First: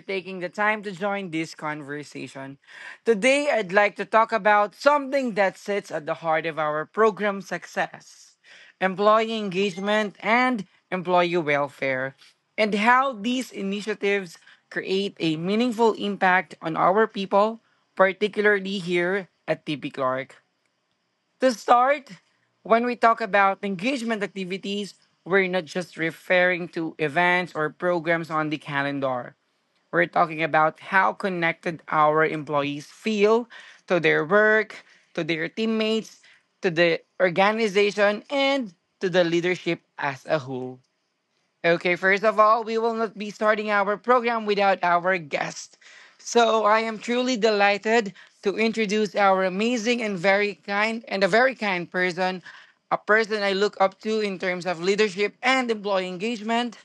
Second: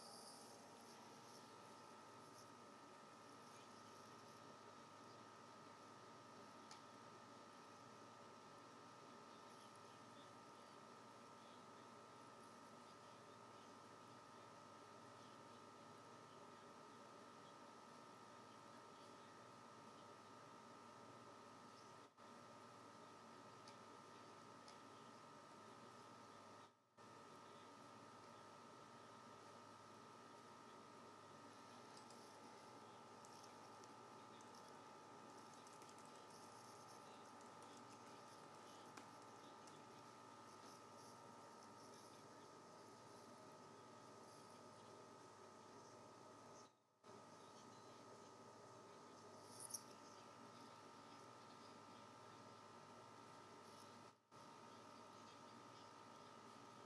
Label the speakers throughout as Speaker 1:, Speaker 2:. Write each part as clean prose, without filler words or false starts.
Speaker 1: taking the time to join this conversation. Today, I'd like to talk about something that sits at the heart of our program success, employee engagement and employee welfare, and how these initiatives create a meaningful impact on our people, particularly here at TP Clark. To start, when we talk about engagement activities, we're not just referring to events or programs on the calendar. We're talking about how connected our employees feel to their work, to their teammates, to the organization, and to the leadership as a whole. Okay, first of all, we will not be starting our program without our guest. So I am truly delighted to introduce our amazing and very kind and a very kind person, a person I look up to in terms of leadership and employee engagement.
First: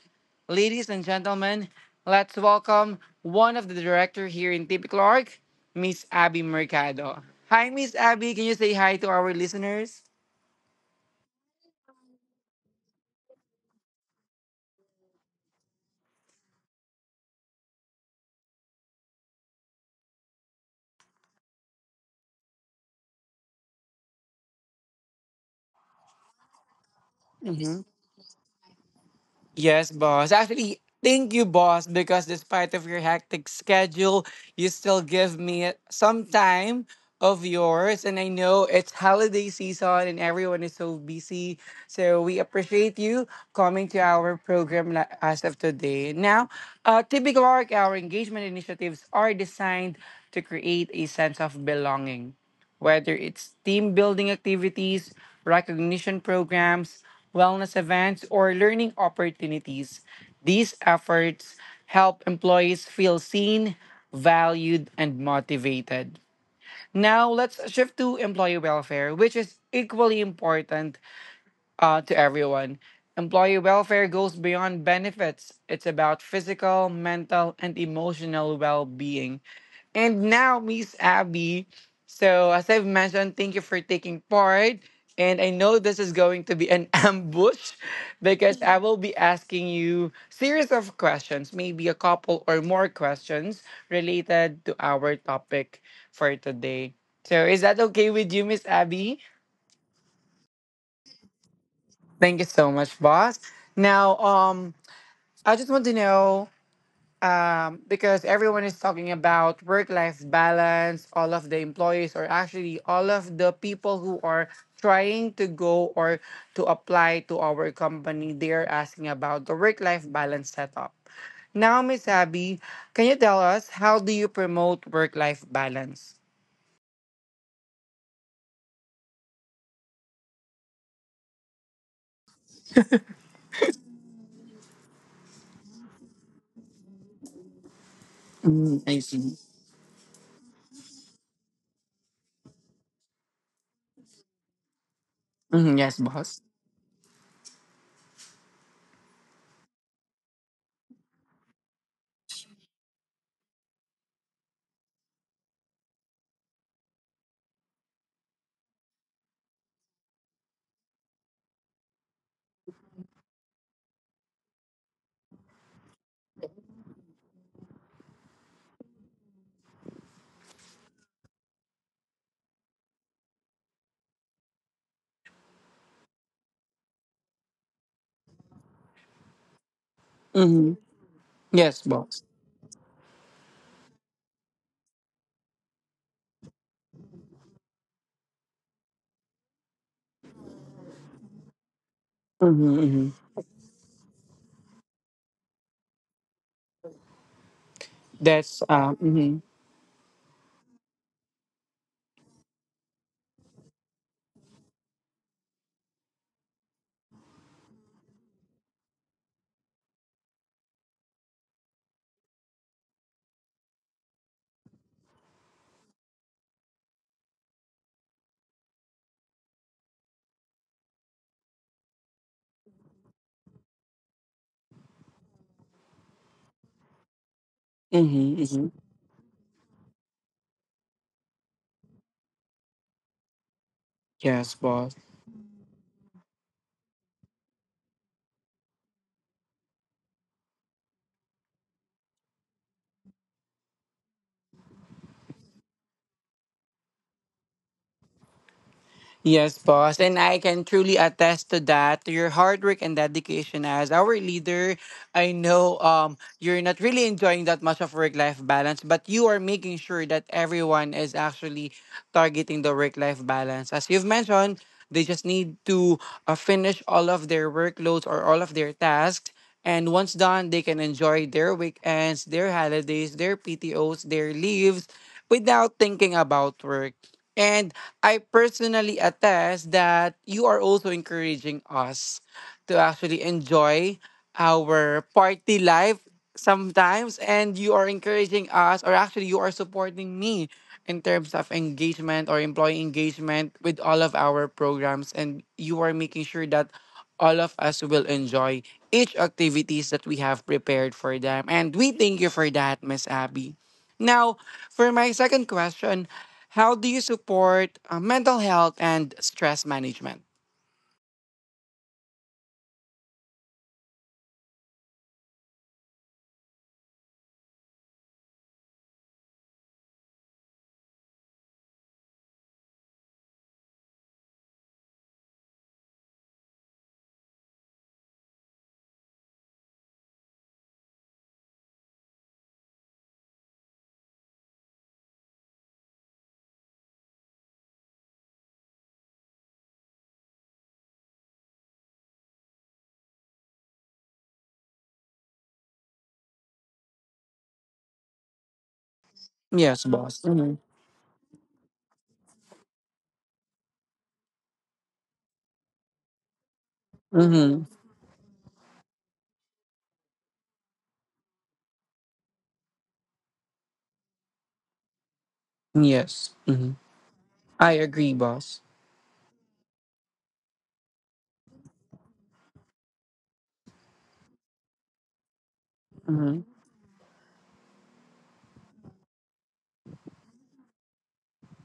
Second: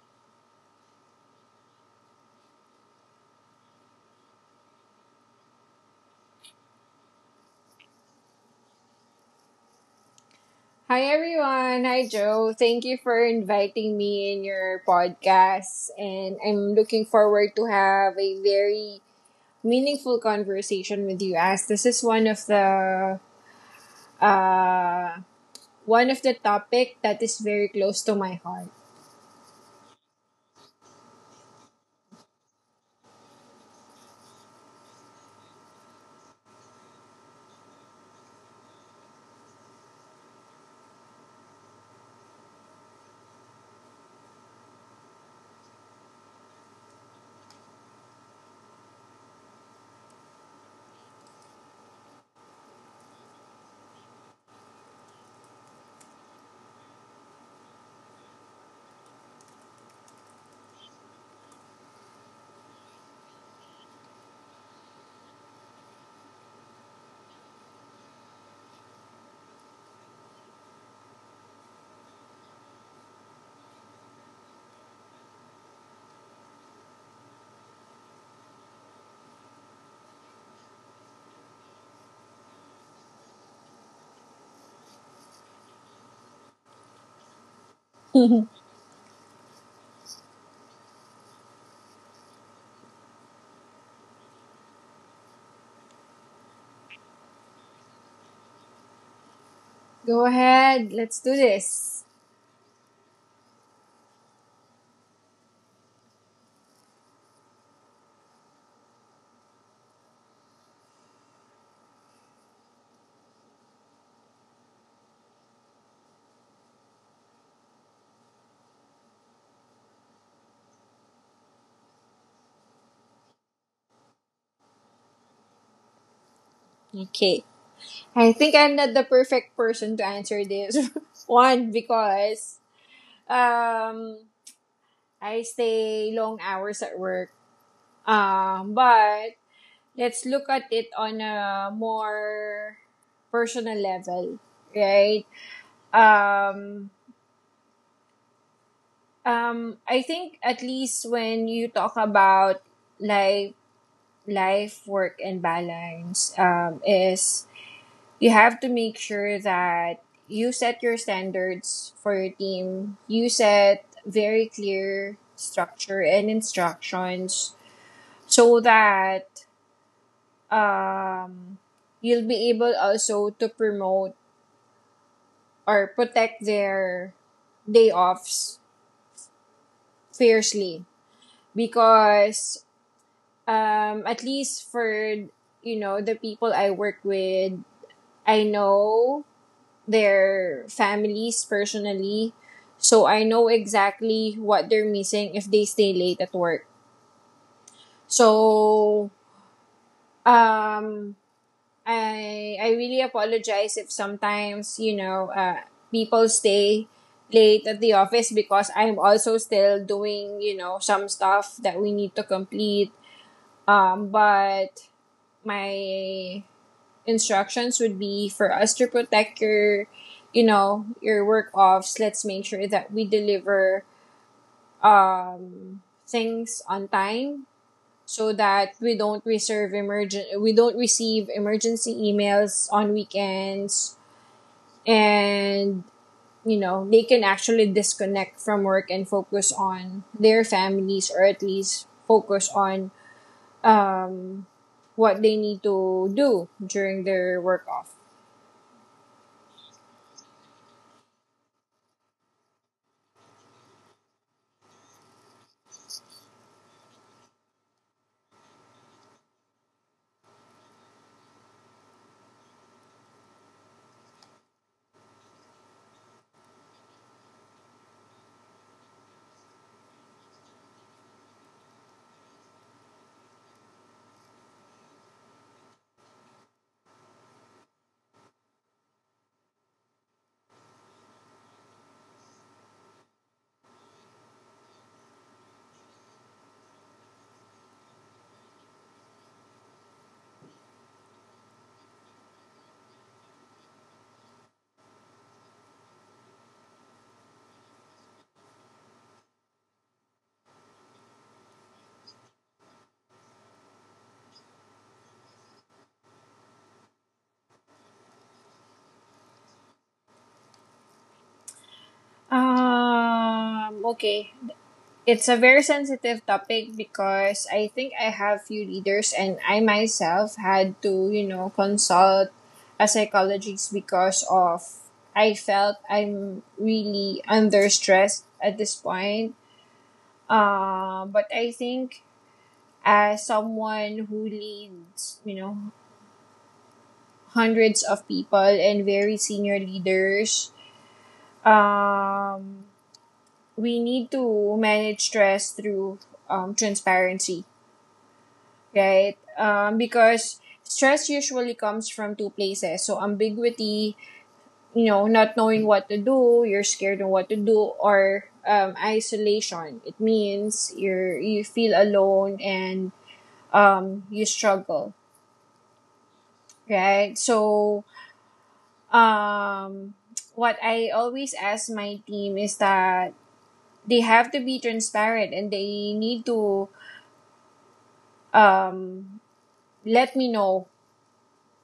Speaker 1: Ladies and gentlemen, let's welcome one of the director here in Tipi Clark, Miss Abby Mercado. Hi, Miss Abby. Can you say hi to our listeners?
Speaker 2: Hi everyone. Hi Joe. Thank you for inviting me in your podcast and I'm looking forward to have a very meaningful conversation with you as this is uh one of the topic that is very close to my heart.
Speaker 1: Yes, boss. Actually, thank you, boss, because despite of your hectic schedule, you still give me some time of yours. And I know it's holiday season and everyone is so busy. So we appreciate you coming to our program as of today. Now, typical Arc, our engagement initiatives are designed to create a sense of belonging, whether it's team building activities, recognition programs, wellness events, or learning opportunities. These efforts help employees feel seen, valued, and motivated. Now, let's shift to employee welfare, which is equally important to everyone. Employee welfare goes beyond benefits, it's about physical, mental, and emotional well being. And now, Miss Abby. So, as I've mentioned, thank you for taking part. And I know this is going to be an ambush because I will be asking you series of questions, maybe a couple or more questions related to our topic for today. So, is that okay with you, Miss Abby?
Speaker 2: Go ahead. Let's do this.
Speaker 1: Thank you so much, boss. Now, I just want to know, because everyone is talking about work-life balance. All of the employees, or actually all of the people who are trying to go or to apply to our company, they are asking about the work-life balance setup. Now, Miss Abby, can you tell us how do you promote work-life balance?
Speaker 2: Okay. I think I'm not the perfect person to answer this one because um I stay long hours at work. Um,
Speaker 1: Mm, I
Speaker 2: but
Speaker 1: see.
Speaker 2: let's look at it on a more personal level, right?
Speaker 1: Mhm, yes, boss.
Speaker 2: Um, I think at least when you talk about life, life, work, and balance, is you have to make sure that you set your standards for your team. You set very clear structure and instructions so that um, you'll be able also to promote or protect their day offs
Speaker 1: Hmm.
Speaker 2: fiercely
Speaker 1: Yes, boss.
Speaker 2: because at least for you know the people I work with, I know their families personally, so
Speaker 1: Hmm.
Speaker 2: I know exactly what they're missing if they stay late at work.
Speaker 1: That's uh,
Speaker 2: So
Speaker 1: hmm
Speaker 2: um, I really apologize if sometimes you know people stay late at the office because I'm also still doing you know some stuff that we need to complete. But my instructions would be for us to protect your you know your work offs. Let's make sure that we deliver things on time so
Speaker 1: Hmm.
Speaker 2: that we don't receive emergency emails on weekends
Speaker 1: Yes, boss.
Speaker 2: and you know they can actually disconnect from work and focus on their families or at least focus on um, what they need to do during their work off.
Speaker 1: Yes, boss. And I can truly attest to that, to your hard work and dedication as our leader. I know, you're not really enjoying that much of work life balance, but you are making sure that everyone is actually targeting the work life balance. As you've mentioned, they just need to finish all of their workloads or all of their tasks. And once done, they can enjoy their weekends, their holidays, their PTOs, their leaves without thinking about work. And I personally attest that you are also encouraging us to actually enjoy our party life sometimes. And you are encouraging us, or actually, you are supporting me in terms of engagement or employee engagement with all of our programs. And you are making sure that all of us will enjoy each activities that we have prepared for them. And we thank you for that, Miss Abby. Now, for my second question, how do you support mental health and stress management?
Speaker 2: Okay. It's a very sensitive topic because I think I have few leaders and I myself had to, you know, consult a psychologist because of I felt I'm really under stress at this point. But I think as someone who leads, you know, hundreds of people and very senior leaders, um, we need to manage stress through transparency, right?
Speaker 1: Yes, boss.
Speaker 2: Because
Speaker 1: Mm-hmm.
Speaker 2: stress usually comes from two places. So ambiguity, you know, not knowing what to do, you're scared of what to
Speaker 1: Mm-hmm.
Speaker 2: do, or isolation. It means you feel alone and you struggle,
Speaker 1: Yes. Mm-hmm.
Speaker 2: right?
Speaker 1: I
Speaker 2: So
Speaker 1: agree, boss.
Speaker 2: um, what I always ask my team is that they have to be transparent and they need
Speaker 1: Mm-hmm.
Speaker 2: to um, let me know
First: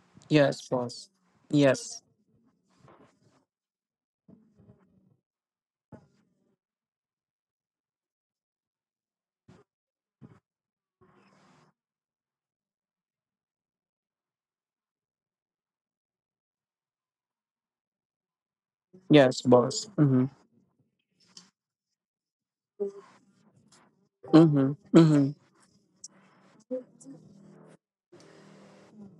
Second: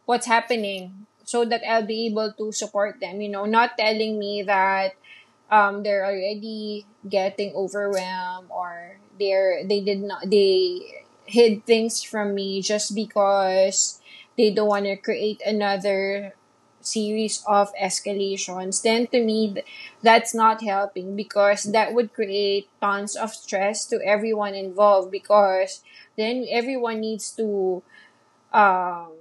Speaker 2: what's
Speaker 1: Yes,
Speaker 2: happening
Speaker 1: boss.
Speaker 2: so that I'll
Speaker 1: Yes.
Speaker 2: be able to support them. You know, not telling me that they're already getting overwhelmed or they're they did not they hid things from me just because they don't want to create another series of escalations then to
Speaker 1: Yes,
Speaker 2: me
Speaker 1: boss. Mm-hmm.
Speaker 2: that's not helping because that would create tons of stress to everyone
Speaker 1: Mm-hmm.
Speaker 2: involved
Speaker 1: Mm-hmm.
Speaker 2: because then everyone needs to um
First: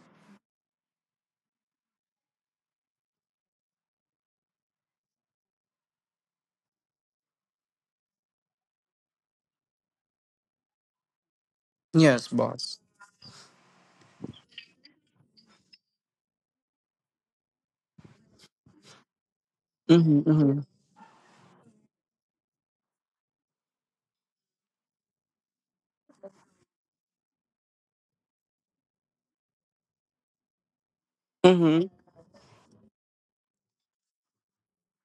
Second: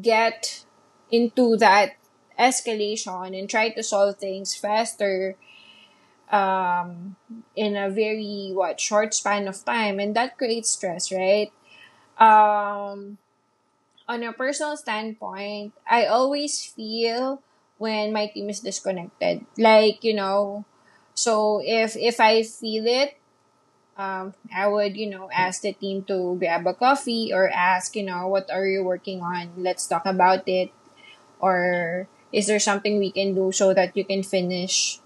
Speaker 2: get into that escalation and try to solve things faster um, in a very what short span of time, and that creates stress, right?
Speaker 1: Yes, boss.
Speaker 2: Um, on a personal standpoint, I always feel when my team is disconnected. Like you
Speaker 1: Mm-hmm. Mm-hmm.
Speaker 2: know, so if I feel it, I would you know ask the team to grab a coffee or ask you know what are you working on? Let's talk about it
Speaker 1: Mm-hmm.
Speaker 2: or is there something we can do so that you can finish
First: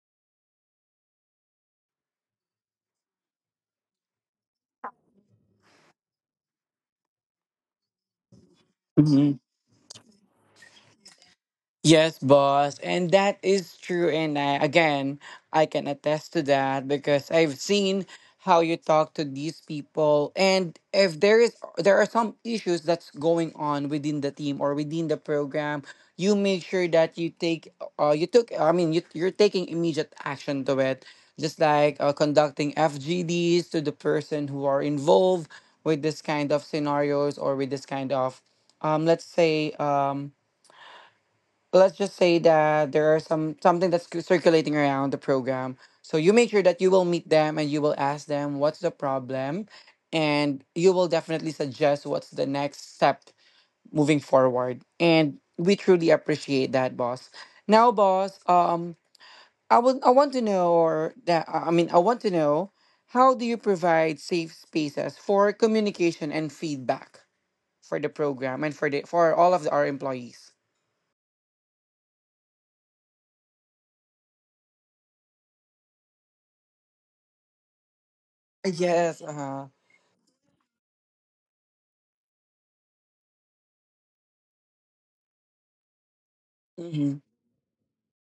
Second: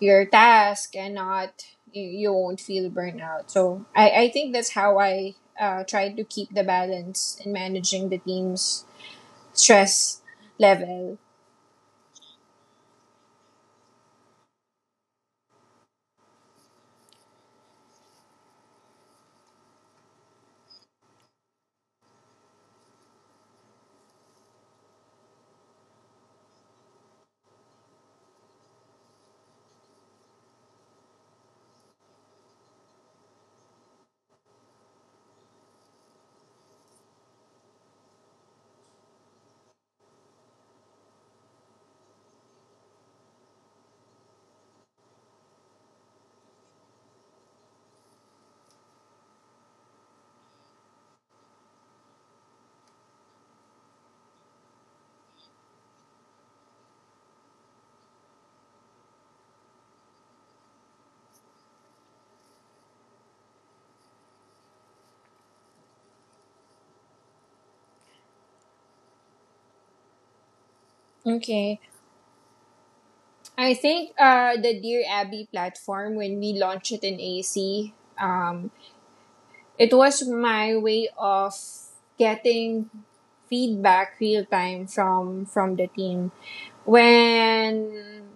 Speaker 2: your task and not you won't feel burnout? So I think that's how I try to keep the balance in managing the team's
Speaker 1: Mm-hmm.
Speaker 2: stress level.
Speaker 1: Yes, boss, and that is true. And I, again, I can attest to that because I've seen how you talk to these people, and if there are some issues that's going on within the team or within the program, you make sure that you take, you took, I mean, you're taking immediate action to it, just like conducting FGDs to the person who are involved with this kind of scenarios or with this kind of, let's say, let's just say that there are some something that's circulating around the program, so you make sure that you will meet them and you will ask them what's the problem, and you will definitely suggest what's the next step moving forward, and we truly appreciate that, boss. Now, boss, I want to know, or that I mean, I want to know how do you provide safe spaces for communication and feedback for the program and for all of the, our employees?
Speaker 2: Okay. I think the Dear Abby platform, when we launched it in AC, um,
Speaker 1: Yes, uh-huh.
Speaker 2: it was my way of getting feedback real time from the team when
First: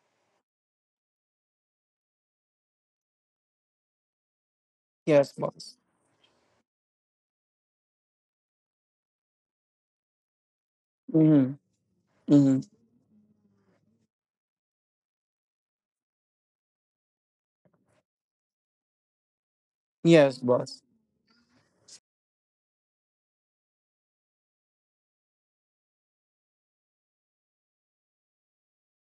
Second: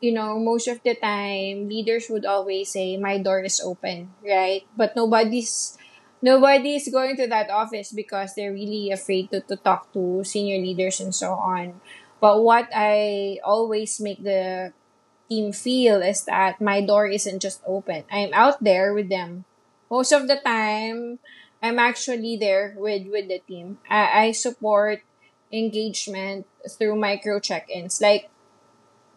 Speaker 2: you know, most of the time, leaders would always say, "My door is open," right? But
Speaker 1: Yes, boss.
Speaker 2: nobody's going to that office because they're really afraid to talk to senior leaders and so
Speaker 1: Mm-hmm.
Speaker 2: on. But
Speaker 1: Mm-hmm.
Speaker 2: what I always make the team feel is that my door isn't just open. I'm out there with them. Most of the
Speaker 1: Yes, boss.
Speaker 2: time, I'm actually there with the team. I support engagement through micro check-ins. Like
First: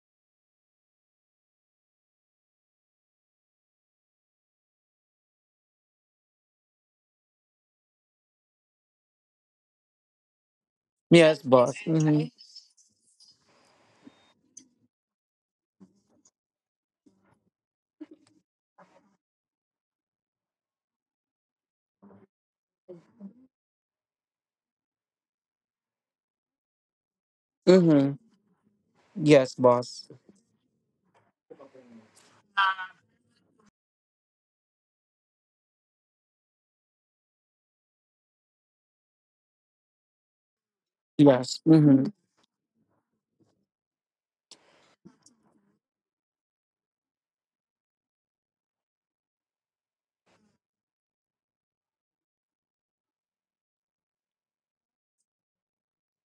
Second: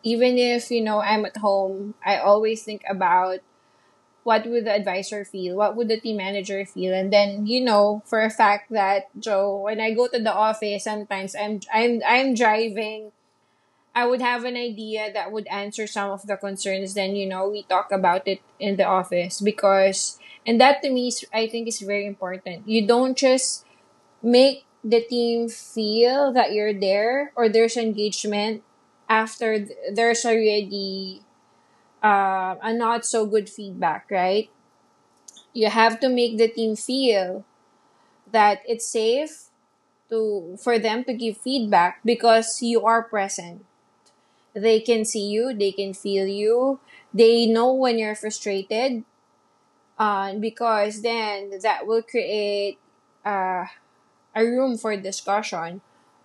Speaker 2: even if you know I'm at home, I always think about what would the advisor feel, what would the team manager feel, and then you know for a fact that Joe, when I go to the office, sometimes
Speaker 1: Yes,
Speaker 2: I'm
Speaker 1: boss.
Speaker 2: I'm
Speaker 1: Mm-hmm.
Speaker 2: I'm driving. I would have an idea that would answer some of the concerns. Then you know we talk about it in the office and that to me is I think is very important. You don't just make the team feel that you're there or there's
Speaker 1: Mm-hmm.
Speaker 2: engagement
Speaker 1: Yes,
Speaker 2: after
Speaker 1: boss.
Speaker 2: there's already a not so good feedback, right? You have to make the team feel that it's safe to for them to give
Speaker 1: Yes.
Speaker 2: feedback
Speaker 1: Mm-hmm.
Speaker 2: because you are present. They can see you, they can feel you, they know when you're frustrated, because then that will create uh, a room for discussion.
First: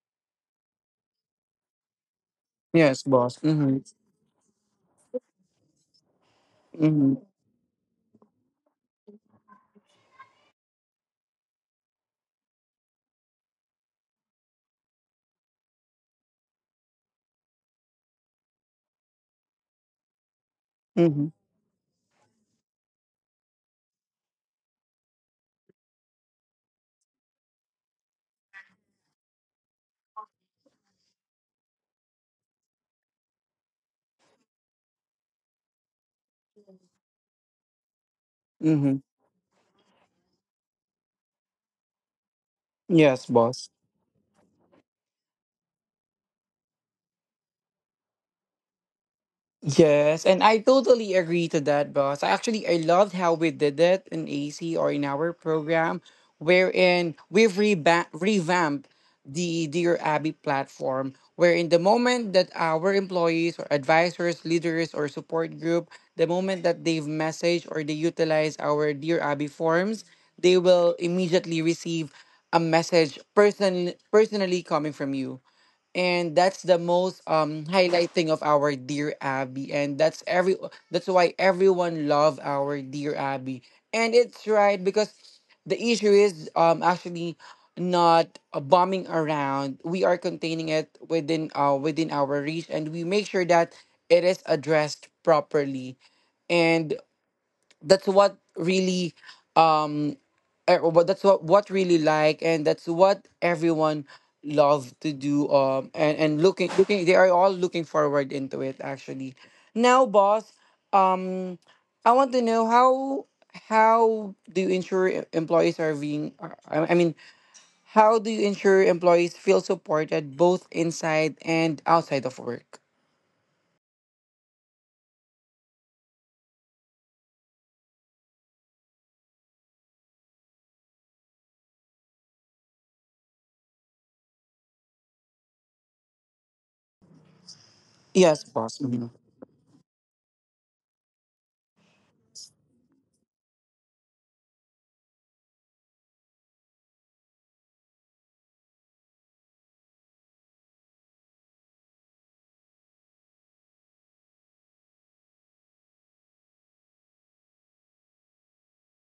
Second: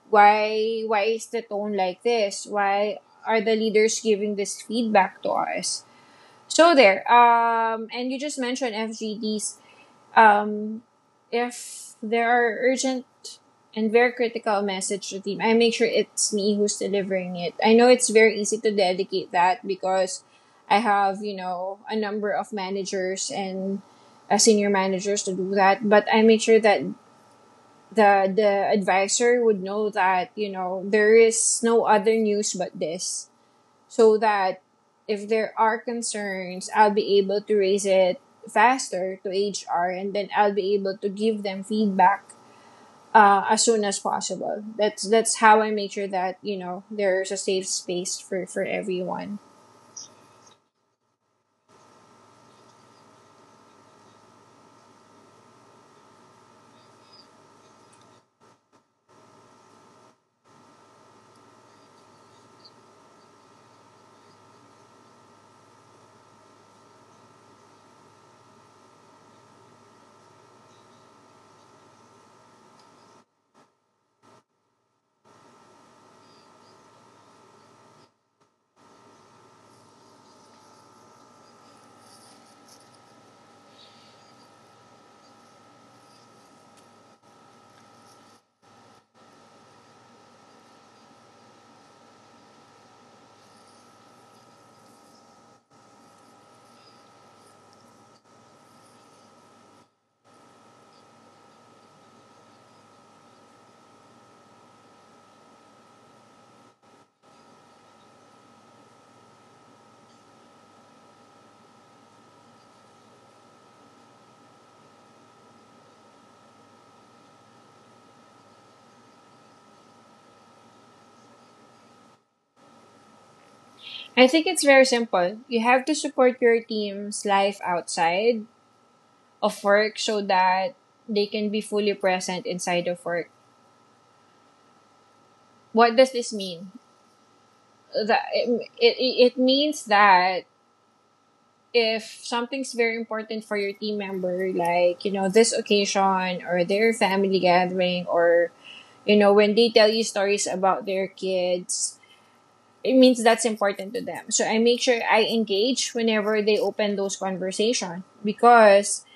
Speaker 2: Why is the tone like this? Why
Speaker 1: Yes, boss.
Speaker 2: are the
Speaker 1: Mm-hmm.
Speaker 2: leaders giving this feedback to us? So there.
Speaker 1: Mm-hmm.
Speaker 2: And you just mentioned FGDs. um, if there are urgent and very critical message to team, I make sure it's me who's delivering it. I know it's very easy to delegate that because I have,
Speaker 1: Mm-hmm.
Speaker 2: you know, a number of managers and senior managers to do that, but I make sure that the advisor would know that, you know, there is no other news but this so that if there are concerns, I'll be able to raise it
Speaker 1: Mm-hmm.
Speaker 2: faster to HR, and then I'll be able to give them feedback
Speaker 1: Yes,
Speaker 2: as
Speaker 1: boss.
Speaker 2: soon as possible. That's how I make sure that you know there's a safe space for everyone.
Speaker 1: Yes, and I totally agree to that, boss. I Actually, I loved how we did it in AC or in our program, wherein we've revamped the Dear Abby platform, wherein the moment that our employees or advisors, leaders, or support group, the moment that they've messaged or they utilize our Dear Abby forms, they will immediately receive a message personally coming from you, and that's the most, highlighting of our Dear Abby. And that's why everyone love our Dear Abby. And it's right, because the issue is, actually not, bombing around. We are containing it within, within our reach, and we make sure that it is addressed properly. And that's what really, um what that's what really, like, and that's what everyone love to do. And looking looking they are all looking forward into it, actually. Now, boss, um I want to know how do you ensure employees are being are- I mean, how do you ensure employees feel supported both inside and outside of work?
Speaker 2: I think it's very simple. You have to support your team's life outside of work so that they can be fully present inside of work. What does this mean? That
Speaker 1: Yes,
Speaker 2: it,
Speaker 1: boss. Mm-hmm.
Speaker 2: it means that if something's very important for your team member, like, you know, this occasion or their family gathering or, you know, when they tell you stories about their kids, it means that's important to them. So I make sure I engage whenever they open those conversation because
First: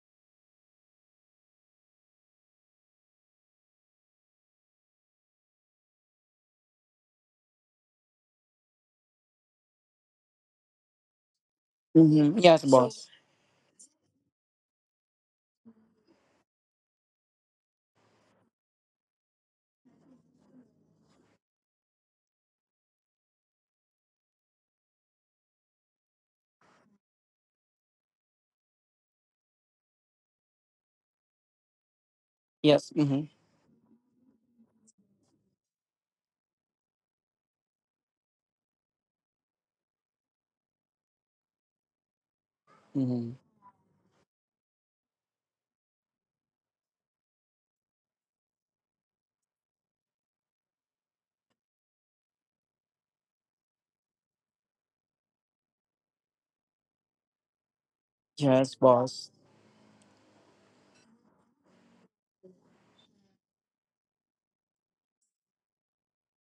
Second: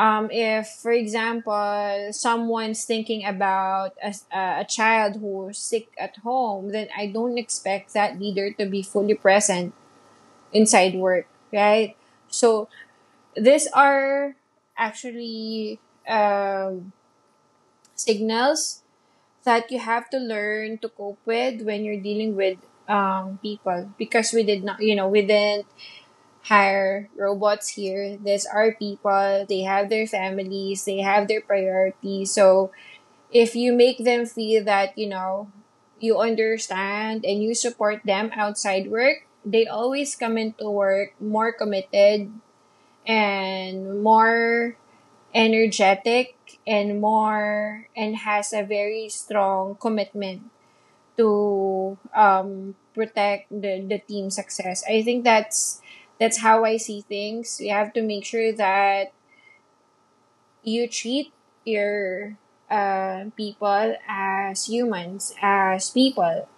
Speaker 2: if, for example, someone's thinking about a child who's sick at home, then I don't expect that leader to be fully present inside work, right?
Speaker 1: Mm-hmm. Yes.
Speaker 2: So
Speaker 1: Boss.
Speaker 2: these are actually um, signals that you have to learn to cope with when you're dealing with people because we did not, you know, we didn't hire robots here. These are people, they have their families, they have their priorities. So
Speaker 1: Yes. Mm-hmm.
Speaker 2: if you make them feel that, you know, you understand and you support them outside work, they always come into work more committed
Speaker 1: Mm-hmm.
Speaker 2: and more energetic and more and has a very strong commitment to protect the team success. I think that's how I see things. You have to make sure
Speaker 1: Yes,
Speaker 2: that
Speaker 1: boss.
Speaker 2: you treat your people as humans, as people,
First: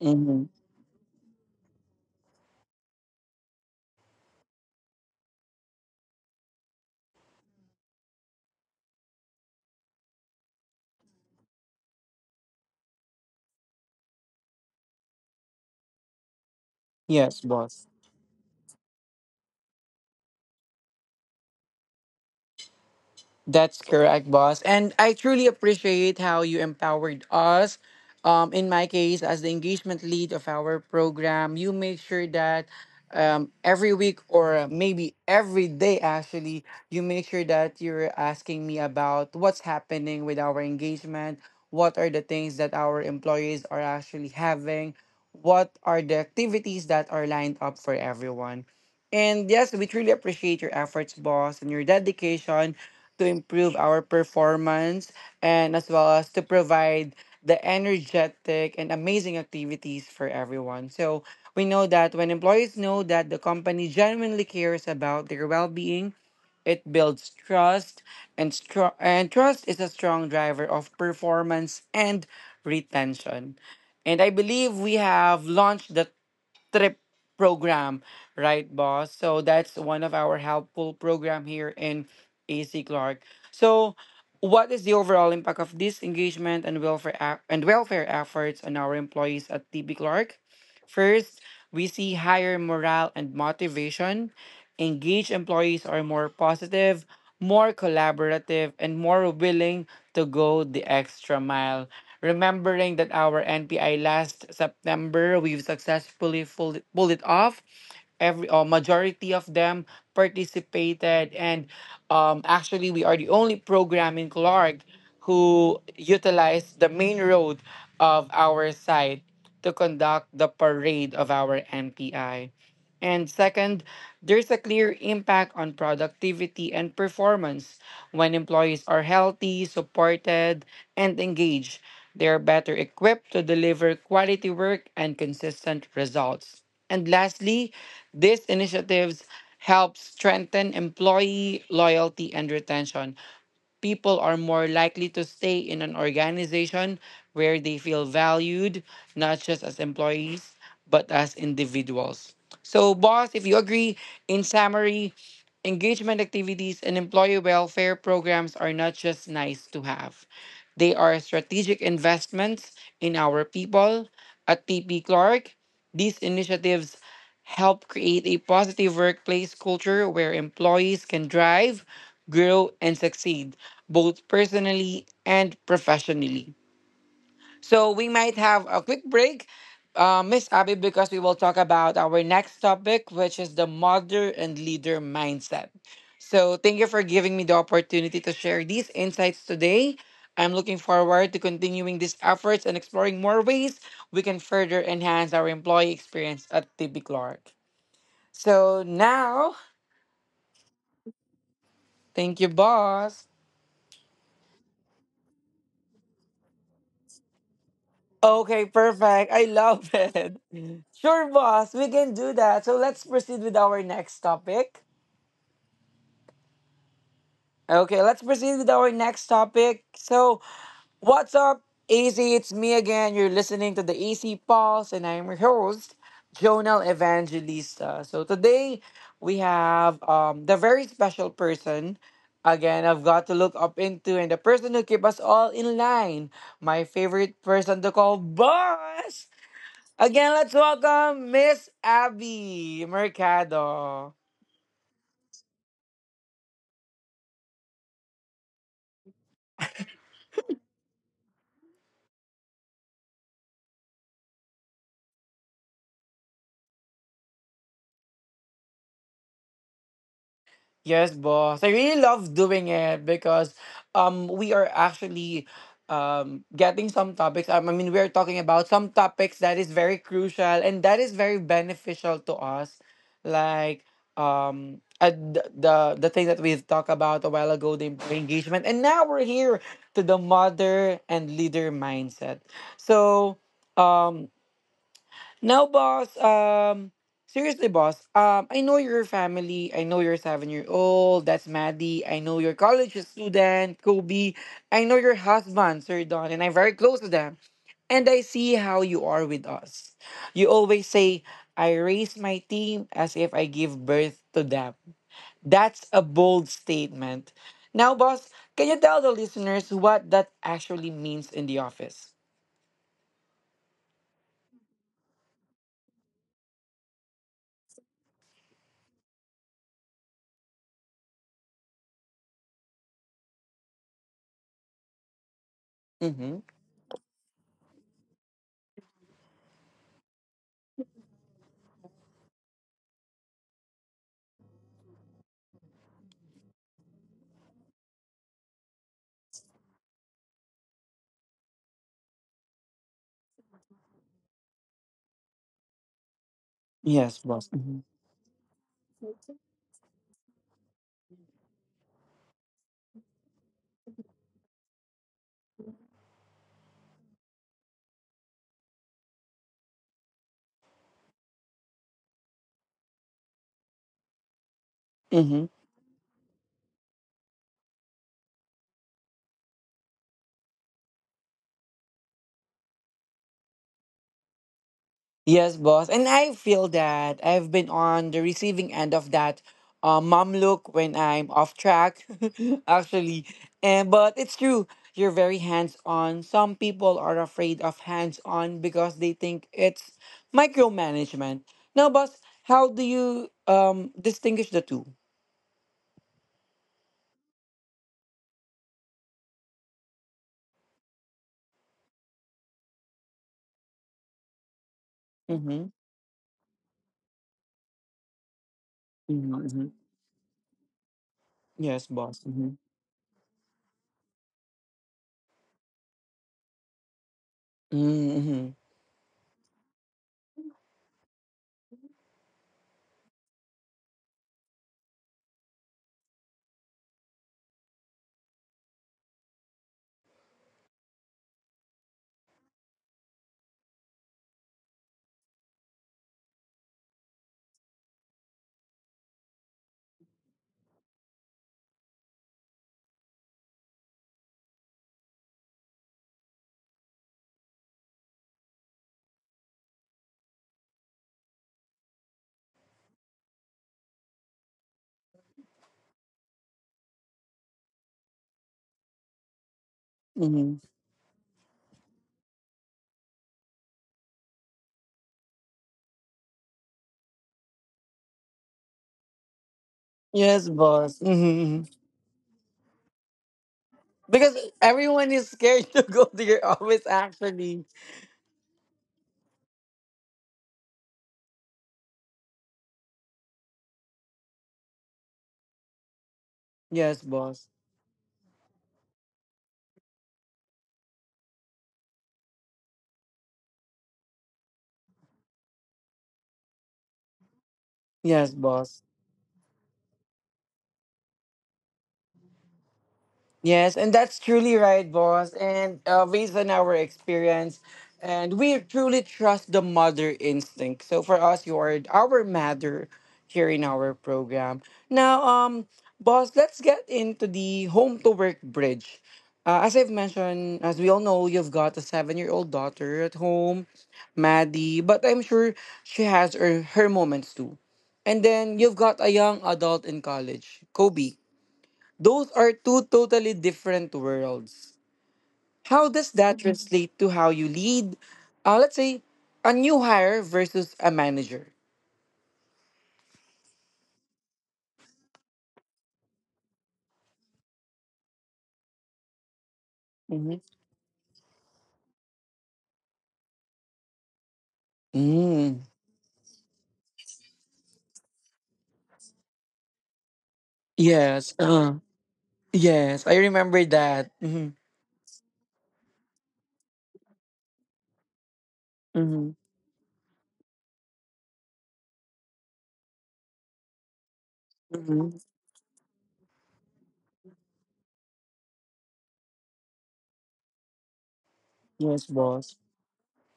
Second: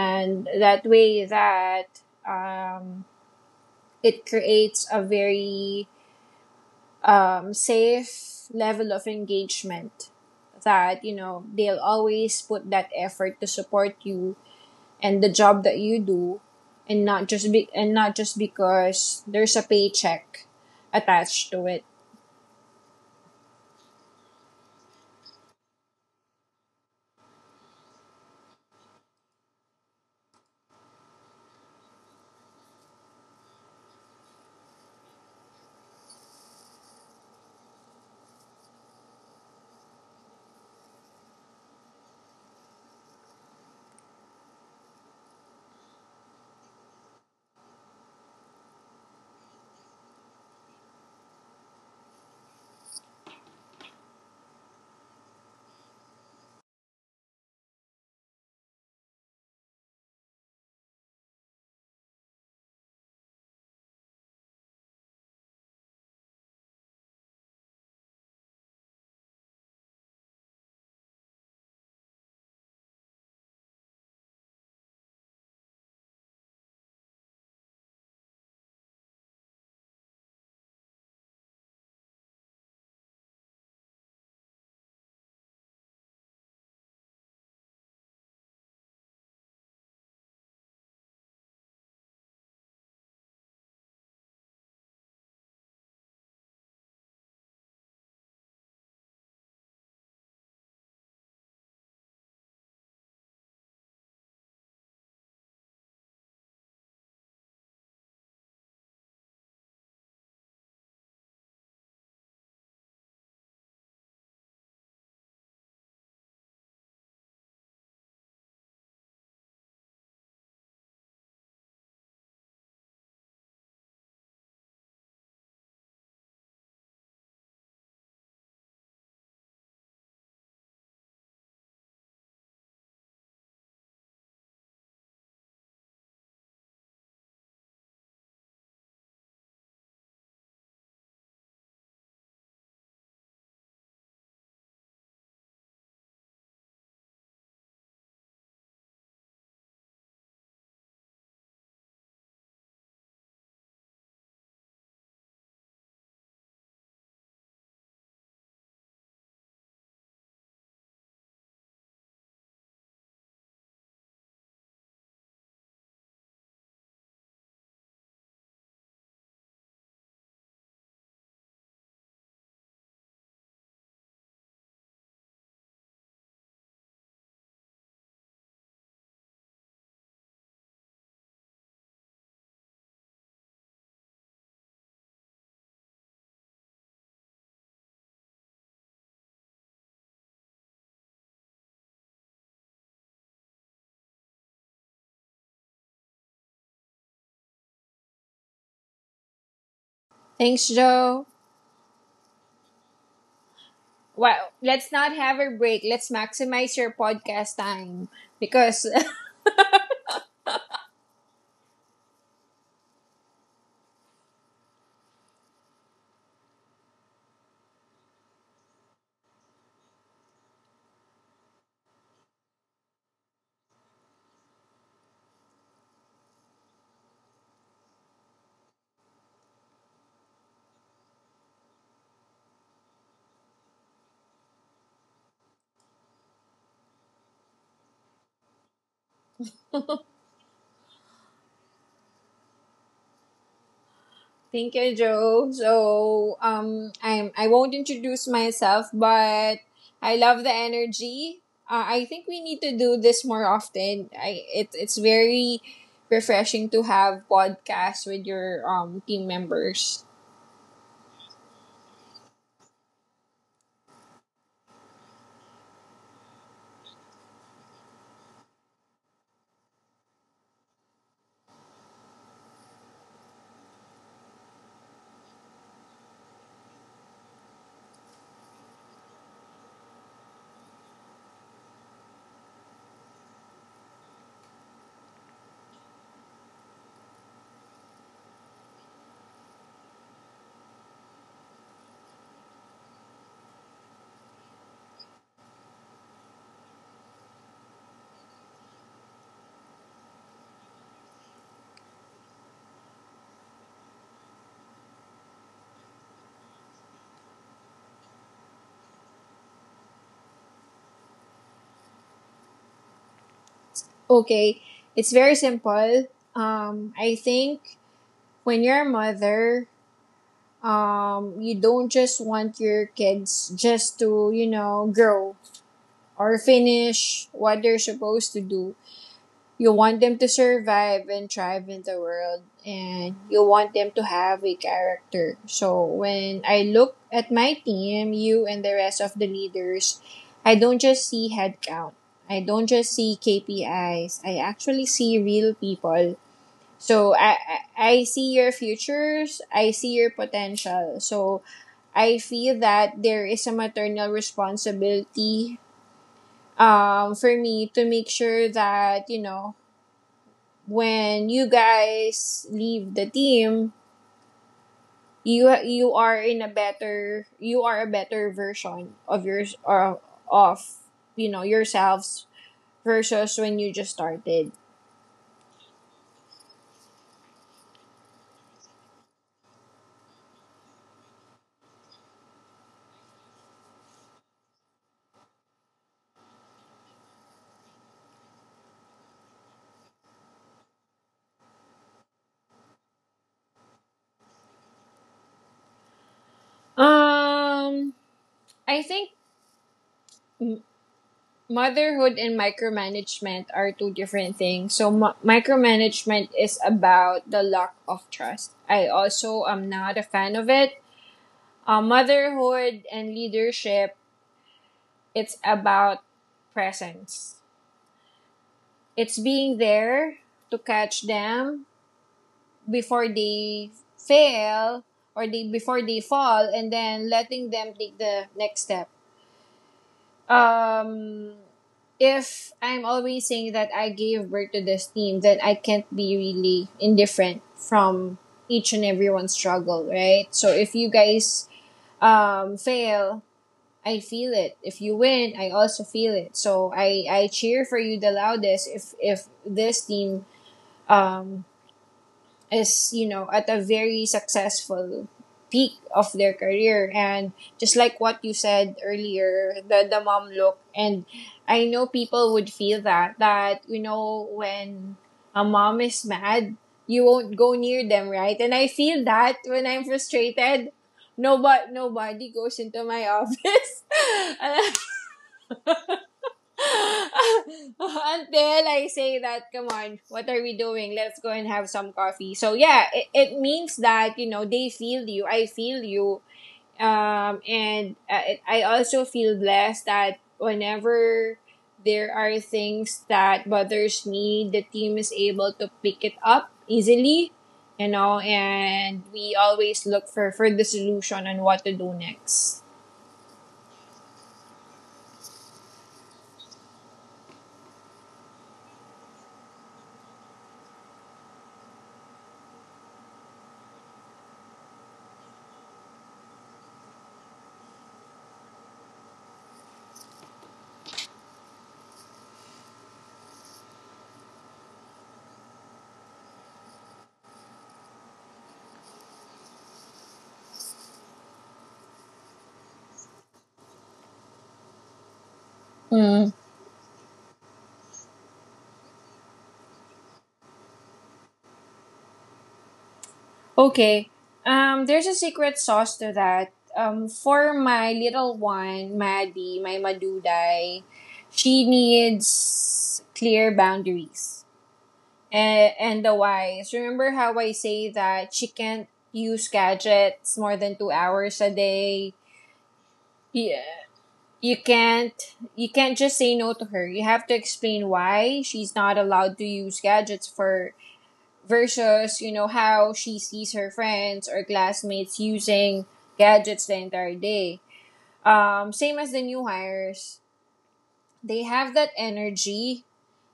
Speaker 1: Mm-hmm.
Speaker 2: that way that um, it creates a very safe level of engagement that you know they'll always put that effort to support you and the job that you do and not
Speaker 1: Yes,
Speaker 2: just be
Speaker 1: boss.
Speaker 2: and not just because there's a paycheck attached to it.
Speaker 1: That's correct, boss. And I truly appreciate how you empowered us. In my case, as the engagement lead of our program, you make sure that, every week or maybe every day, actually, you make sure that you're asking me about what's happening with our engagement, what are the things that our employees are actually having, what are the activities that are lined up for everyone. And yes, we truly appreciate your efforts, boss, and your dedication to improve our performance, and as well as to provide the energetic and amazing activities for everyone. So we know that when employees know that the company genuinely cares about their well-being, it builds trust, and and trust is a strong driver of performance and retention. And I believe we have launched the trip program, right, boss? So that's one of our helpful program here in AC Clark. So what is the overall impact of this engagement and welfare, and welfare efforts on our employees at TB Clark? First, we see higher morale and motivation. Engaged employees are more positive, more collaborative, and more willing to go the extra mile. Remembering that our NPI last September, we've successfully pulled it off, every or majority of them participated. And, actually we are the only program in Clark who utilized the main road of our site to conduct the parade of our NPI. And second, there's a clear impact on productivity and performance. When employees are healthy, supported, and engaged, they are better equipped to deliver quality work and consistent results. And lastly, these initiatives help strengthen employee loyalty and retention. People are more likely to stay in an organization where they feel valued, not just as employees, but as individuals. So, boss, if you agree, in summary, engagement activities and employee welfare programs are not just nice to have. They are strategic investments in our people. At TP Clark, these initiatives help create a positive workplace culture where employees can drive, grow, and succeed both personally and professionally. So we might have a quick break, Miss Abby, because we will talk about our next topic, which is the mother and leader mindset. So thank you for giving me the opportunity to share these insights today. I'm looking forward to continuing these efforts and exploring more ways we can further enhance our employee experience at TB Clark. So now,
Speaker 2: Thanks, Joe.
Speaker 1: thank you, boss.
Speaker 2: Well, let's not have a break. Let's maximize your podcast time.
Speaker 1: Okay,
Speaker 2: Because
Speaker 1: perfect. I love it. Sure, boss, we can do that. So let's proceed with our next topic. Okay, let's proceed with our next topic. So, what's up, AC? It's me again. You're listening to the AC Pulse, and I'm your host, Jonel Evangelista. So, today we have, the very special person. Again, I've got to look up into, and the person who keep us all in line. My favorite person to call boss. Again, let's welcome Miss Abby Mercado.
Speaker 2: Thank you, Joe. So I won't introduce myself, but I love the energy. I think we need to do this more often. I It's very refreshing to have podcasts with your team members.
Speaker 1: Yes, boss. I really love doing it because, we are actually, getting some topics. We are talking about some topics that is very crucial and that is very beneficial to us. Like the thing that we've talked about a while ago, the employee engagement, and now we're here to the mother and leader mindset. So um Now, boss, seriously, boss, I know your family. I know you're 7 year old. That's Maddie. I know your college student, Kobe. I know your husband, Sir Don, and I'm very close to them. And I see how you are with us. You always say, I raise my team as if I give birth to them. That's a bold statement. Now, boss, can you tell the listeners what that actually means in the office?
Speaker 2: Okay, it's very simple. I think when you're a mother, you don't just want your kids just to you know grow or
Speaker 1: Mm-hmm.
Speaker 2: finish what they're supposed to do. You want them to survive and thrive in the world, and you want them to have a character. So when I look at my team, you and the rest of the leaders, I don't just see headcount. I don't just see KPIs. I actually see real people.
Speaker 1: Yes,
Speaker 2: So I,
Speaker 1: boss.
Speaker 2: I I see your futures. I see your potential. So I feel that there is a maternal responsibility for me to make sure that, you know, when you guys leave the team,
Speaker 1: Mm-hmm.
Speaker 2: you are in a better you are a better version of yours or of you know yourselves versus when you just started.
Speaker 1: Yes, boss. And I feel that I've been on the receiving end of that mom look when I'm off track, actually. And but it's true. You're very hands-on. Some people are afraid of hands-on because they think it's micromanagement. Now, boss, how do you distinguish the 2?
Speaker 2: Um, I think m- motherhood and micromanagement are two different things. So
Speaker 1: Mm-hmm.
Speaker 2: micromanagement is about the lack of trust. I
Speaker 1: Mm-hmm.
Speaker 2: also
Speaker 1: Hmm.
Speaker 2: am not a fan of it.
Speaker 1: Yes, boss. Mm-hmm.
Speaker 2: Motherhood and leadership, it's about presence.
Speaker 1: Mm-hmm.
Speaker 2: It's being there to catch them before they fail or they before they fall and then letting them take the next step. Um, if I'm always saying that I gave birth to this team, then I can't be really indifferent from each and everyone's struggle, right? So if you guys fail, I feel it. If you win, I also feel it. So I cheer for you the loudest if this team um, is, you know, at a very successful peak of their career. And just like what you said earlier, the mom
Speaker 1: Mm-hmm.
Speaker 2: look. And I know people would feel that, you know, when a mom is mad, you won't go near them, right? And I feel that when I'm
Speaker 1: Yes,
Speaker 2: frustrated.
Speaker 1: boss. Mm-hmm.
Speaker 2: Nobody,
Speaker 1: Mm-hmm.
Speaker 2: nobody goes into my
Speaker 1: Because
Speaker 2: office.
Speaker 1: everyone is scared to go to your office, actually.
Speaker 2: Until I say that, come on, what are we doing? Let's go and have some coffee. So yeah, it means that, you know, they feel you, I feel you.
Speaker 1: Yes, boss.
Speaker 2: And I also feel blessed that whenever there are things that bothers me, the team is able to pick it up easily, you know,
Speaker 1: Yes, boss.
Speaker 2: and we always look for the solution on what to do next.
Speaker 1: Yes, and that's truly right, boss. And based on our experience, and we truly trust the mother instinct. So for us, you are our mother here in our program. Now, boss, let's get into the home to work bridge. As I've mentioned, as we all know, you've got a seven-year-old daughter at home, Maddie, but I'm sure she has her moments too. And then you've got a young adult in college, Kobe. Those are two totally different worlds. How does
Speaker 2: Mm.
Speaker 1: that Mhm. translate to how you lead? Let's say a new hire versus a manager.
Speaker 2: Okay. There's a secret sauce to that. For my little one, Maddie, my
Speaker 1: Mhm.
Speaker 2: Maduday, she needs clear boundaries
Speaker 1: Mm.
Speaker 2: and the whys. Remember how I say that she can't use gadgets more than two
Speaker 1: Yes.
Speaker 2: hours a day?
Speaker 1: Yes. I
Speaker 2: Yeah.
Speaker 1: remember that. Mm-hmm.
Speaker 2: You can't just say no to her. You have to explain why she's not
Speaker 1: Mm-hmm.
Speaker 2: allowed to use gadgets for versus you know how she sees her friends or
Speaker 1: Mm-hmm.
Speaker 2: classmates using gadgets the entire day, same as the new hires. They have that
Speaker 1: Yes, boss.
Speaker 2: energy,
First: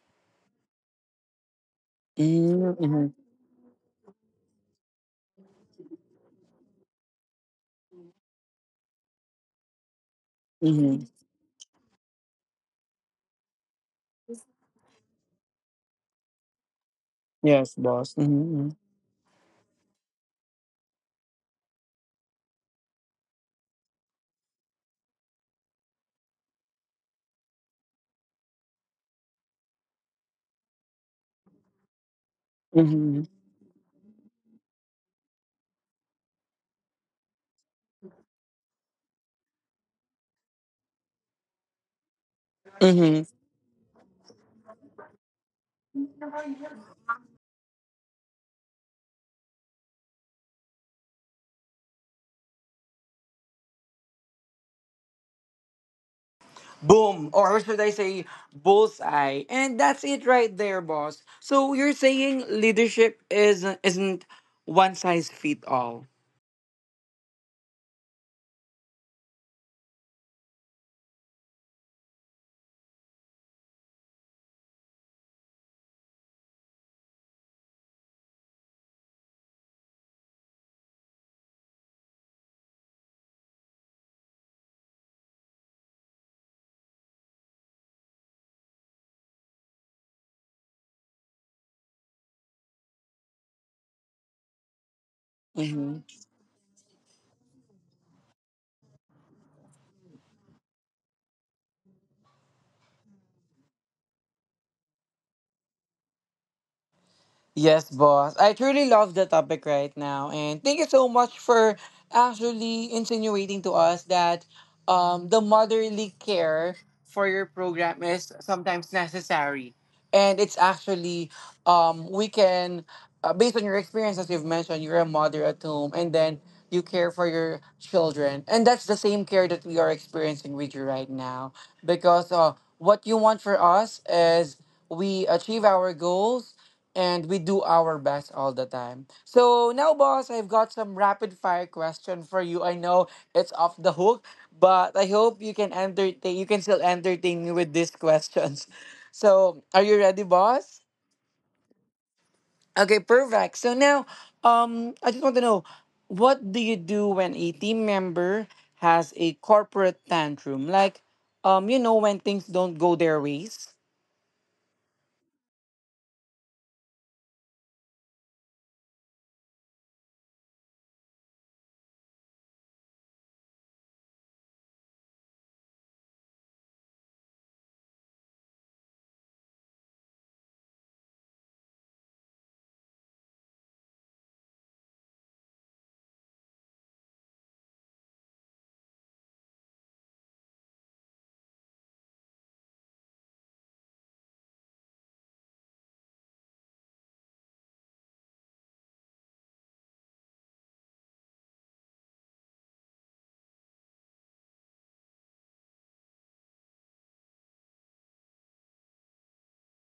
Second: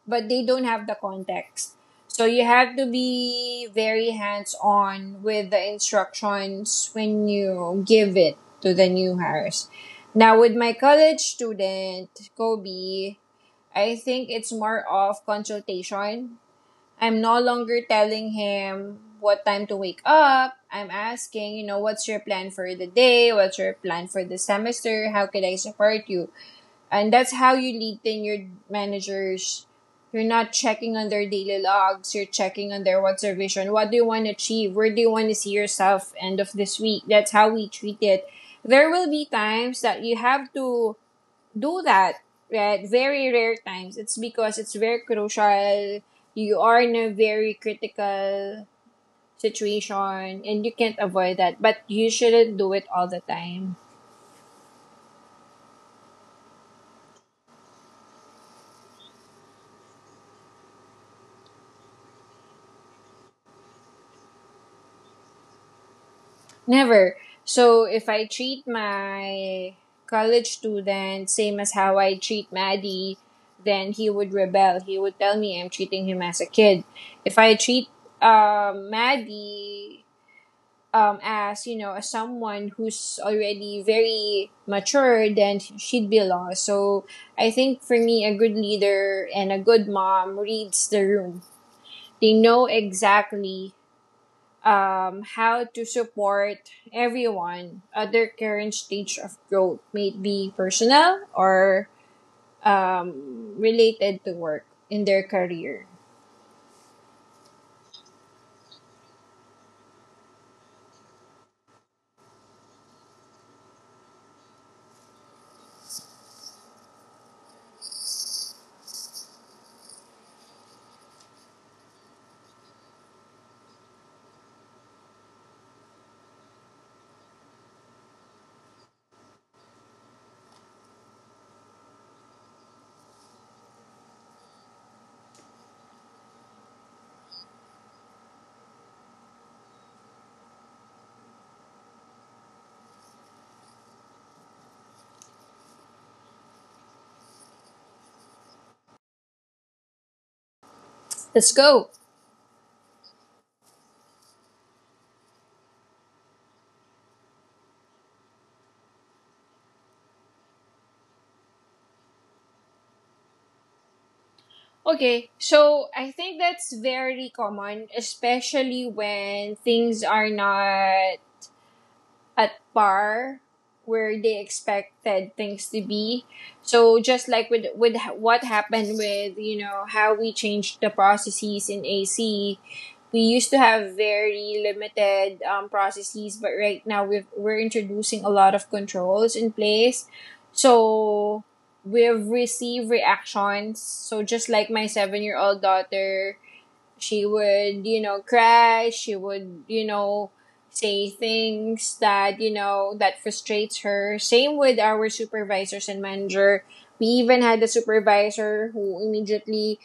Speaker 2: but they don't have the context, so you have to
Speaker 1: Mm-hmm.
Speaker 2: be very hands on with the instructions when you give it to the new hires. Now with my
Speaker 1: Mm-hmm.
Speaker 2: college student, Kobe, I think it's more of consultation. I'm no
Speaker 1: Yes,
Speaker 2: longer
Speaker 1: boss.
Speaker 2: telling
Speaker 1: Mm-hmm.
Speaker 2: him what time to wake up. I'm asking, you know, what's your plan for the day? What's your plan for the semester? How could I support you? And that's how you lead in your managers. You're not checking on their daily logs. You're checking on their what's
Speaker 1: Mm-hmm.
Speaker 2: your vision? What do you want to achieve? Where do you want to see yourself end of this week? That's how we treat it. There will be times that you have to do that at
Speaker 1: Mm-hmm.
Speaker 2: very rare times, it's because it's very crucial. You are in a very critical situation and you can't avoid that. But you shouldn't do it all the time.
Speaker 1: Boom, or should I say, bullseye. And that's it right there, boss. So you're saying leadership is isn't one size fit all.
Speaker 2: Never. So if I treat my college student same as how I treat Maddie, then he would rebel. He would tell me I'm treating him as a kid. If I treat Maddie as you know, as someone who's already very mature, then she'd be lost. So I think for me, a good leader and a good mom reads the room. They know exactly how to
Speaker 1: Mm-hmm.
Speaker 2: support everyone at their current stage of growth, may it be personal or related to work in their career.
Speaker 1: Yes, boss. I truly love the topic right now. And thank you so much for actually insinuating to us that the motherly care for your program is sometimes necessary. And it's actually, we can, based on your experience, as you've mentioned, you're a mother at home and then you care for your children. And that's the same care that we are experiencing with you right now. Because what you want for us is we achieve our goals and we do our best all the time. So now, boss, I've got some rapid fire question for you. I know it's off the hook, but I hope you can entertain. You can still entertain me with these questions. So, are you ready, boss?
Speaker 2: Let's go.
Speaker 1: Okay, perfect. So now, I just want to know, what do you do when a team member has a corporate tantrum? Like, you know, when things don't go their ways.
Speaker 2: Okay, so I think that's very common, especially when things are not at par where they expected things to be. So just like with what happened with you know how we changed the processes in AC, we used to have very limited processes, but right now we're introducing a lot of controls in place. So we've received reactions. So just like my 7 year old daughter, she would, you know, cry. She would, you know, say things that, you know, that frustrates her. Same with our supervisors and manager. We even had a supervisor who immediately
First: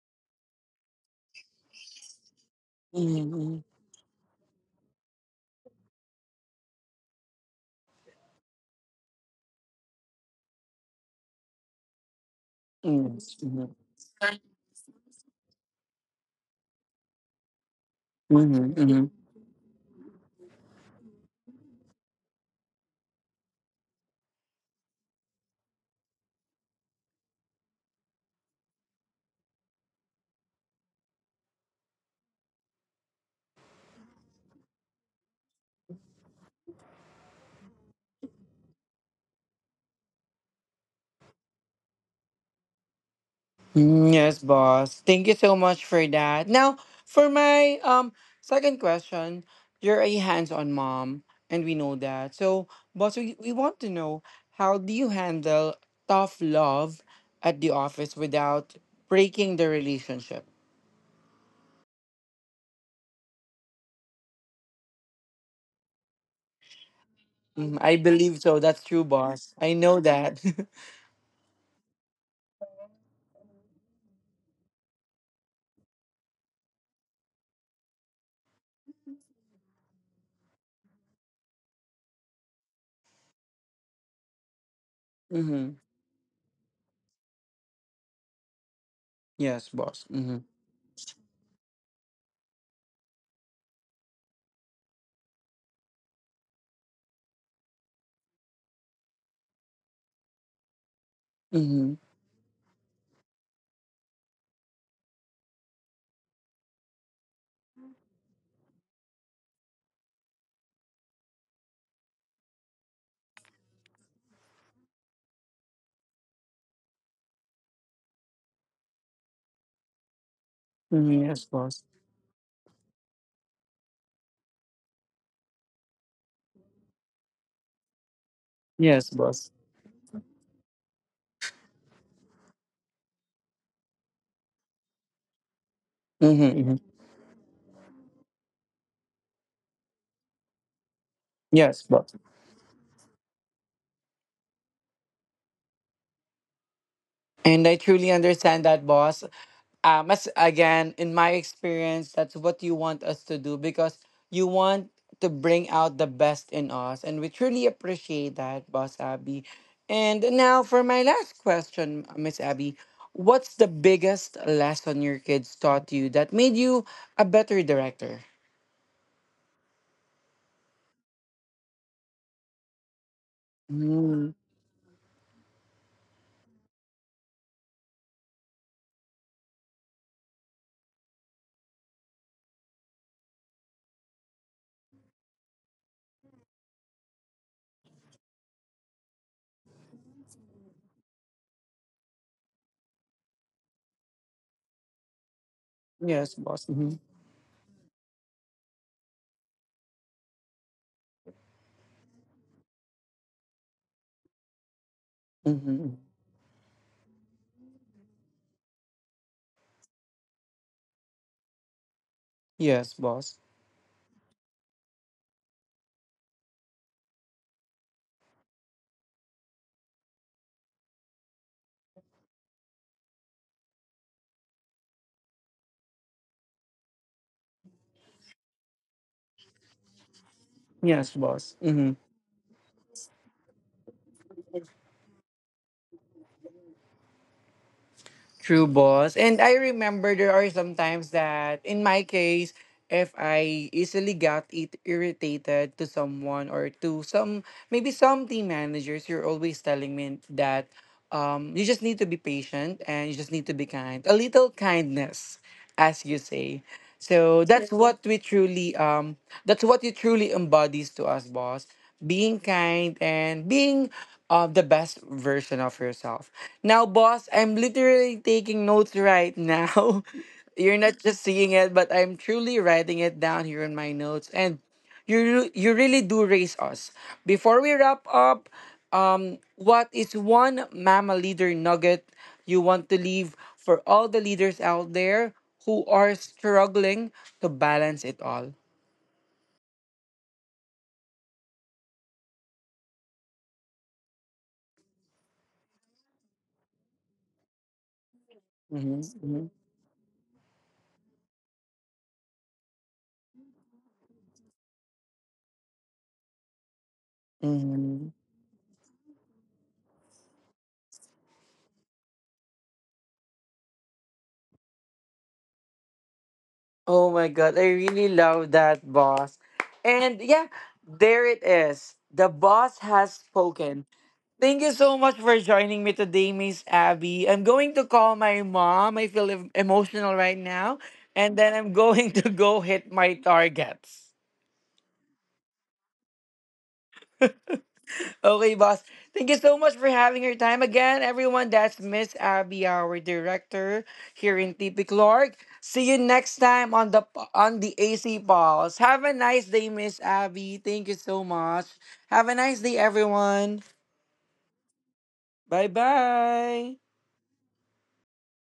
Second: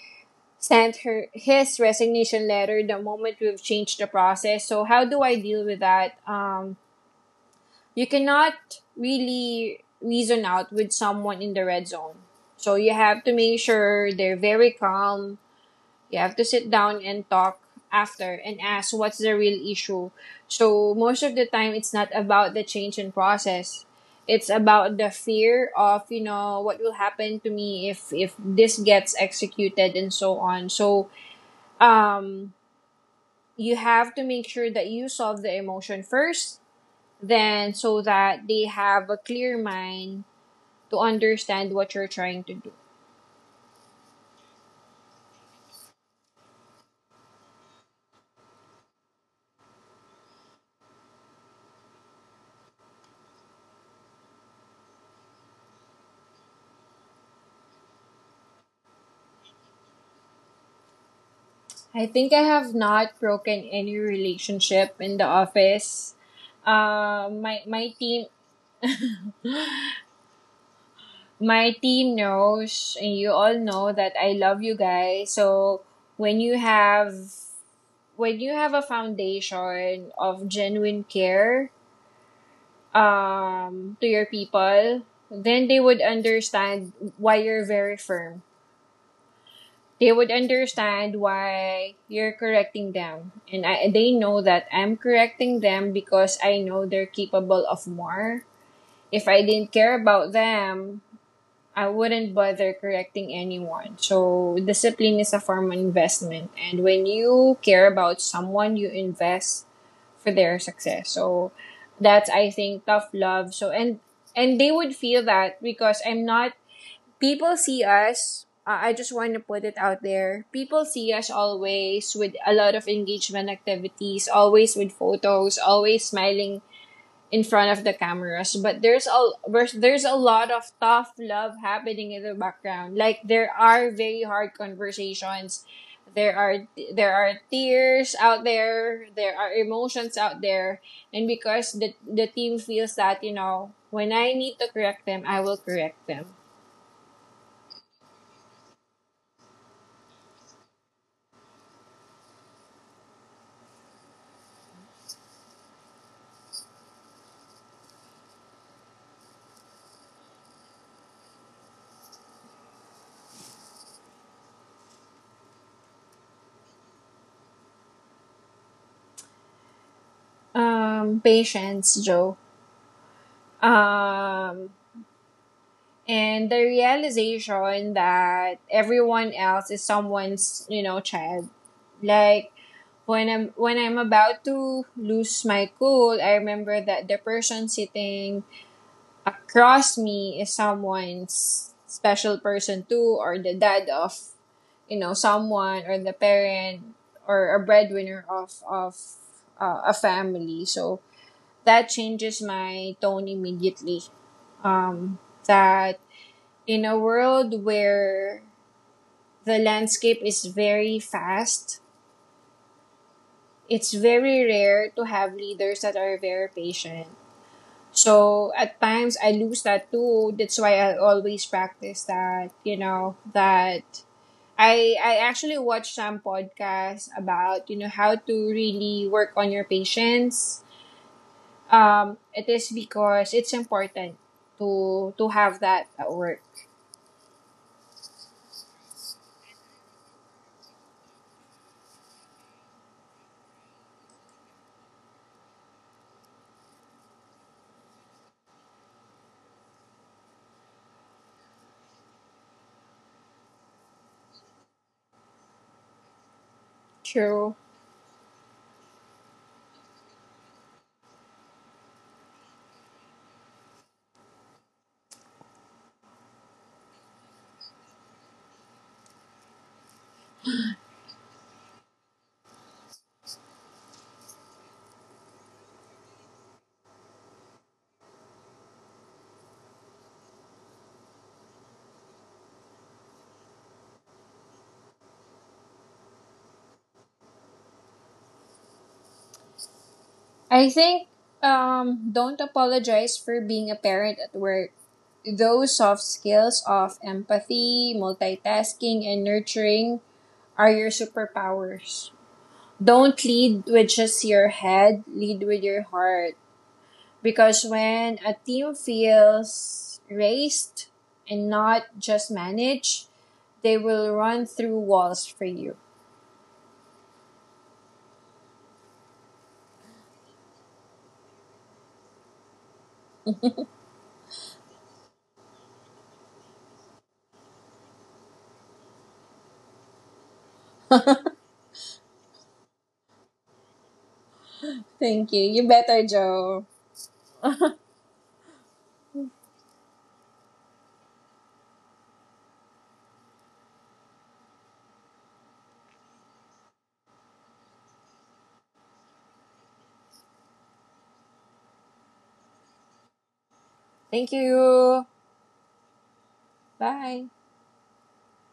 Speaker 2: sent her his resignation letter the moment
Speaker 1: Mm-hmm.
Speaker 2: we've changed the process. So how do I deal with that? You cannot really reason out with someone in the red zone. So you have to make sure they're very calm, you have to sit down and talk after and ask
Speaker 1: Mm-hmm.
Speaker 2: what's the real issue. So most of the time it's not about the change in process. It's about the fear of, you know, what will happen to me if this gets executed and so on. So um you have to make sure that you solve the emotion first, then so that they have a clear mind to understand what you're trying to do.
Speaker 1: Mm. Yes, boss. Thank you so much for that. Now, for my second question, you're a hands-on mom, and we know that. So, boss, we want to know how do you handle tough love at the office without breaking the relationship?
Speaker 2: I think I have not broken any relationship in the office. My
Speaker 1: Mhm,
Speaker 2: my
Speaker 1: I
Speaker 2: team
Speaker 1: believe so. That's true, boss. I know that.
Speaker 2: my team knows and you all know that I love you guys. So when you have a foundation of genuine care to your people, then
Speaker 1: Mm-hmm.
Speaker 2: they would understand why you're very firm,
Speaker 1: Yes, boss.
Speaker 2: they would
Speaker 1: Mm-hmm.
Speaker 2: understand why you're correcting them, and they know that I'm correcting them because I know they're capable of more. If I didn't care about them, I
Speaker 1: Mm-hmm.
Speaker 2: wouldn't bother correcting anyone. So discipline is a form of investment, and when you care about someone you invest for their success. So that's, I think, tough love. And they would feel that because I'm not, people see us, I just want to put it out there, people see
Speaker 1: Mm-hmm.
Speaker 2: us
Speaker 1: Yes, boss.
Speaker 2: always with a lot of engagement activities, always with photos, always smiling in front of the cameras. But there's
Speaker 1: Yes,
Speaker 2: a
Speaker 1: boss.
Speaker 2: lot of tough love happening in the background. Like there are very hard conversations, there
Speaker 1: Mm-hmm.
Speaker 2: are
Speaker 1: Mm-hmm.
Speaker 2: tears out there, there are emotions out there. And because
Speaker 1: Yes, boss.
Speaker 2: the team feels that, you know, when I need to correct them I will correct them.
Speaker 1: And I truly understand that, boss. As again in my experience, that's what you want us to do because you want to bring out the best in us and we truly appreciate that, boss Abby. And now for my last question, Miss Abby, what's the biggest lesson your kids taught you that made you a better director?
Speaker 2: Patience, Joe.
Speaker 1: Mm,
Speaker 2: Um, and the realization that everyone else is someone's, you know, child. Like when I'm about to lose my cool, I remember that the person sitting across me is someone's special person too, or the dad of, you know, someone, or the
Speaker 1: yes boss.
Speaker 2: parent,
Speaker 1: Hmm.
Speaker 2: or a breadwinner of a family. So that changes my tone immediately. Um,
Speaker 1: Hmm.
Speaker 2: that in a world where the landscape is very fast,
Speaker 1: Yes boss.
Speaker 2: it's very rare to have leaders that are very patient. So at times I lose that too. That's why I always practice that, you know, that I actually watched some podcasts about, you know, how to really work on your patience.
Speaker 1: Yes boss. Mm-hmm.
Speaker 2: It is because it's important to have that at work.
Speaker 1: True, boss. And I remember there are some times that, in my case, if I easily got it irritated to someone or to some, maybe some team managers, you're always telling me that you just need to be patient and you just need to be kind. A little kindness, as you say. So
Speaker 2: True.
Speaker 1: that's what we truly that's what you truly embodies to us, boss. Being kind and being the best version of yourself. Now, boss, I'm literally taking notes right now. You're not just seeing it, but I'm truly writing it down here in my notes. And you really do raise us. Before we wrap up, what is one mama leader nugget you want to leave for all the leaders out there who are struggling to balance it all?
Speaker 2: I think don't apologize for being a parent at work. Those soft skills of empathy,
Speaker 1: Mhm,
Speaker 2: multitasking, and
Speaker 1: mhm,
Speaker 2: nurturing are your superpowers. Don't lead with just your head, lead with your heart. Because
Speaker 1: mhm.
Speaker 2: when a team feels raised and not just managed, they will run through walls for you.
Speaker 1: Oh my god, I really love that, boss. And yeah, there it is. The boss has spoken. Thank you so much for joining me today, Miss Abby. I'm going to call my mom. I feel emotional right now. And then I'm going to go hit my targets.
Speaker 2: Thank you. You better, Joe.
Speaker 1: Okay, boss. Thank you so much for having your time again, everyone. That's Miss Abby, our director here in TP Clark. See you next time on the AC Pulse. Have a nice day, Miss Abby. Thank you so much. Have a nice day, everyone.
Speaker 2: Thank you.
Speaker 1: Bye bye.
Speaker 2: Bye.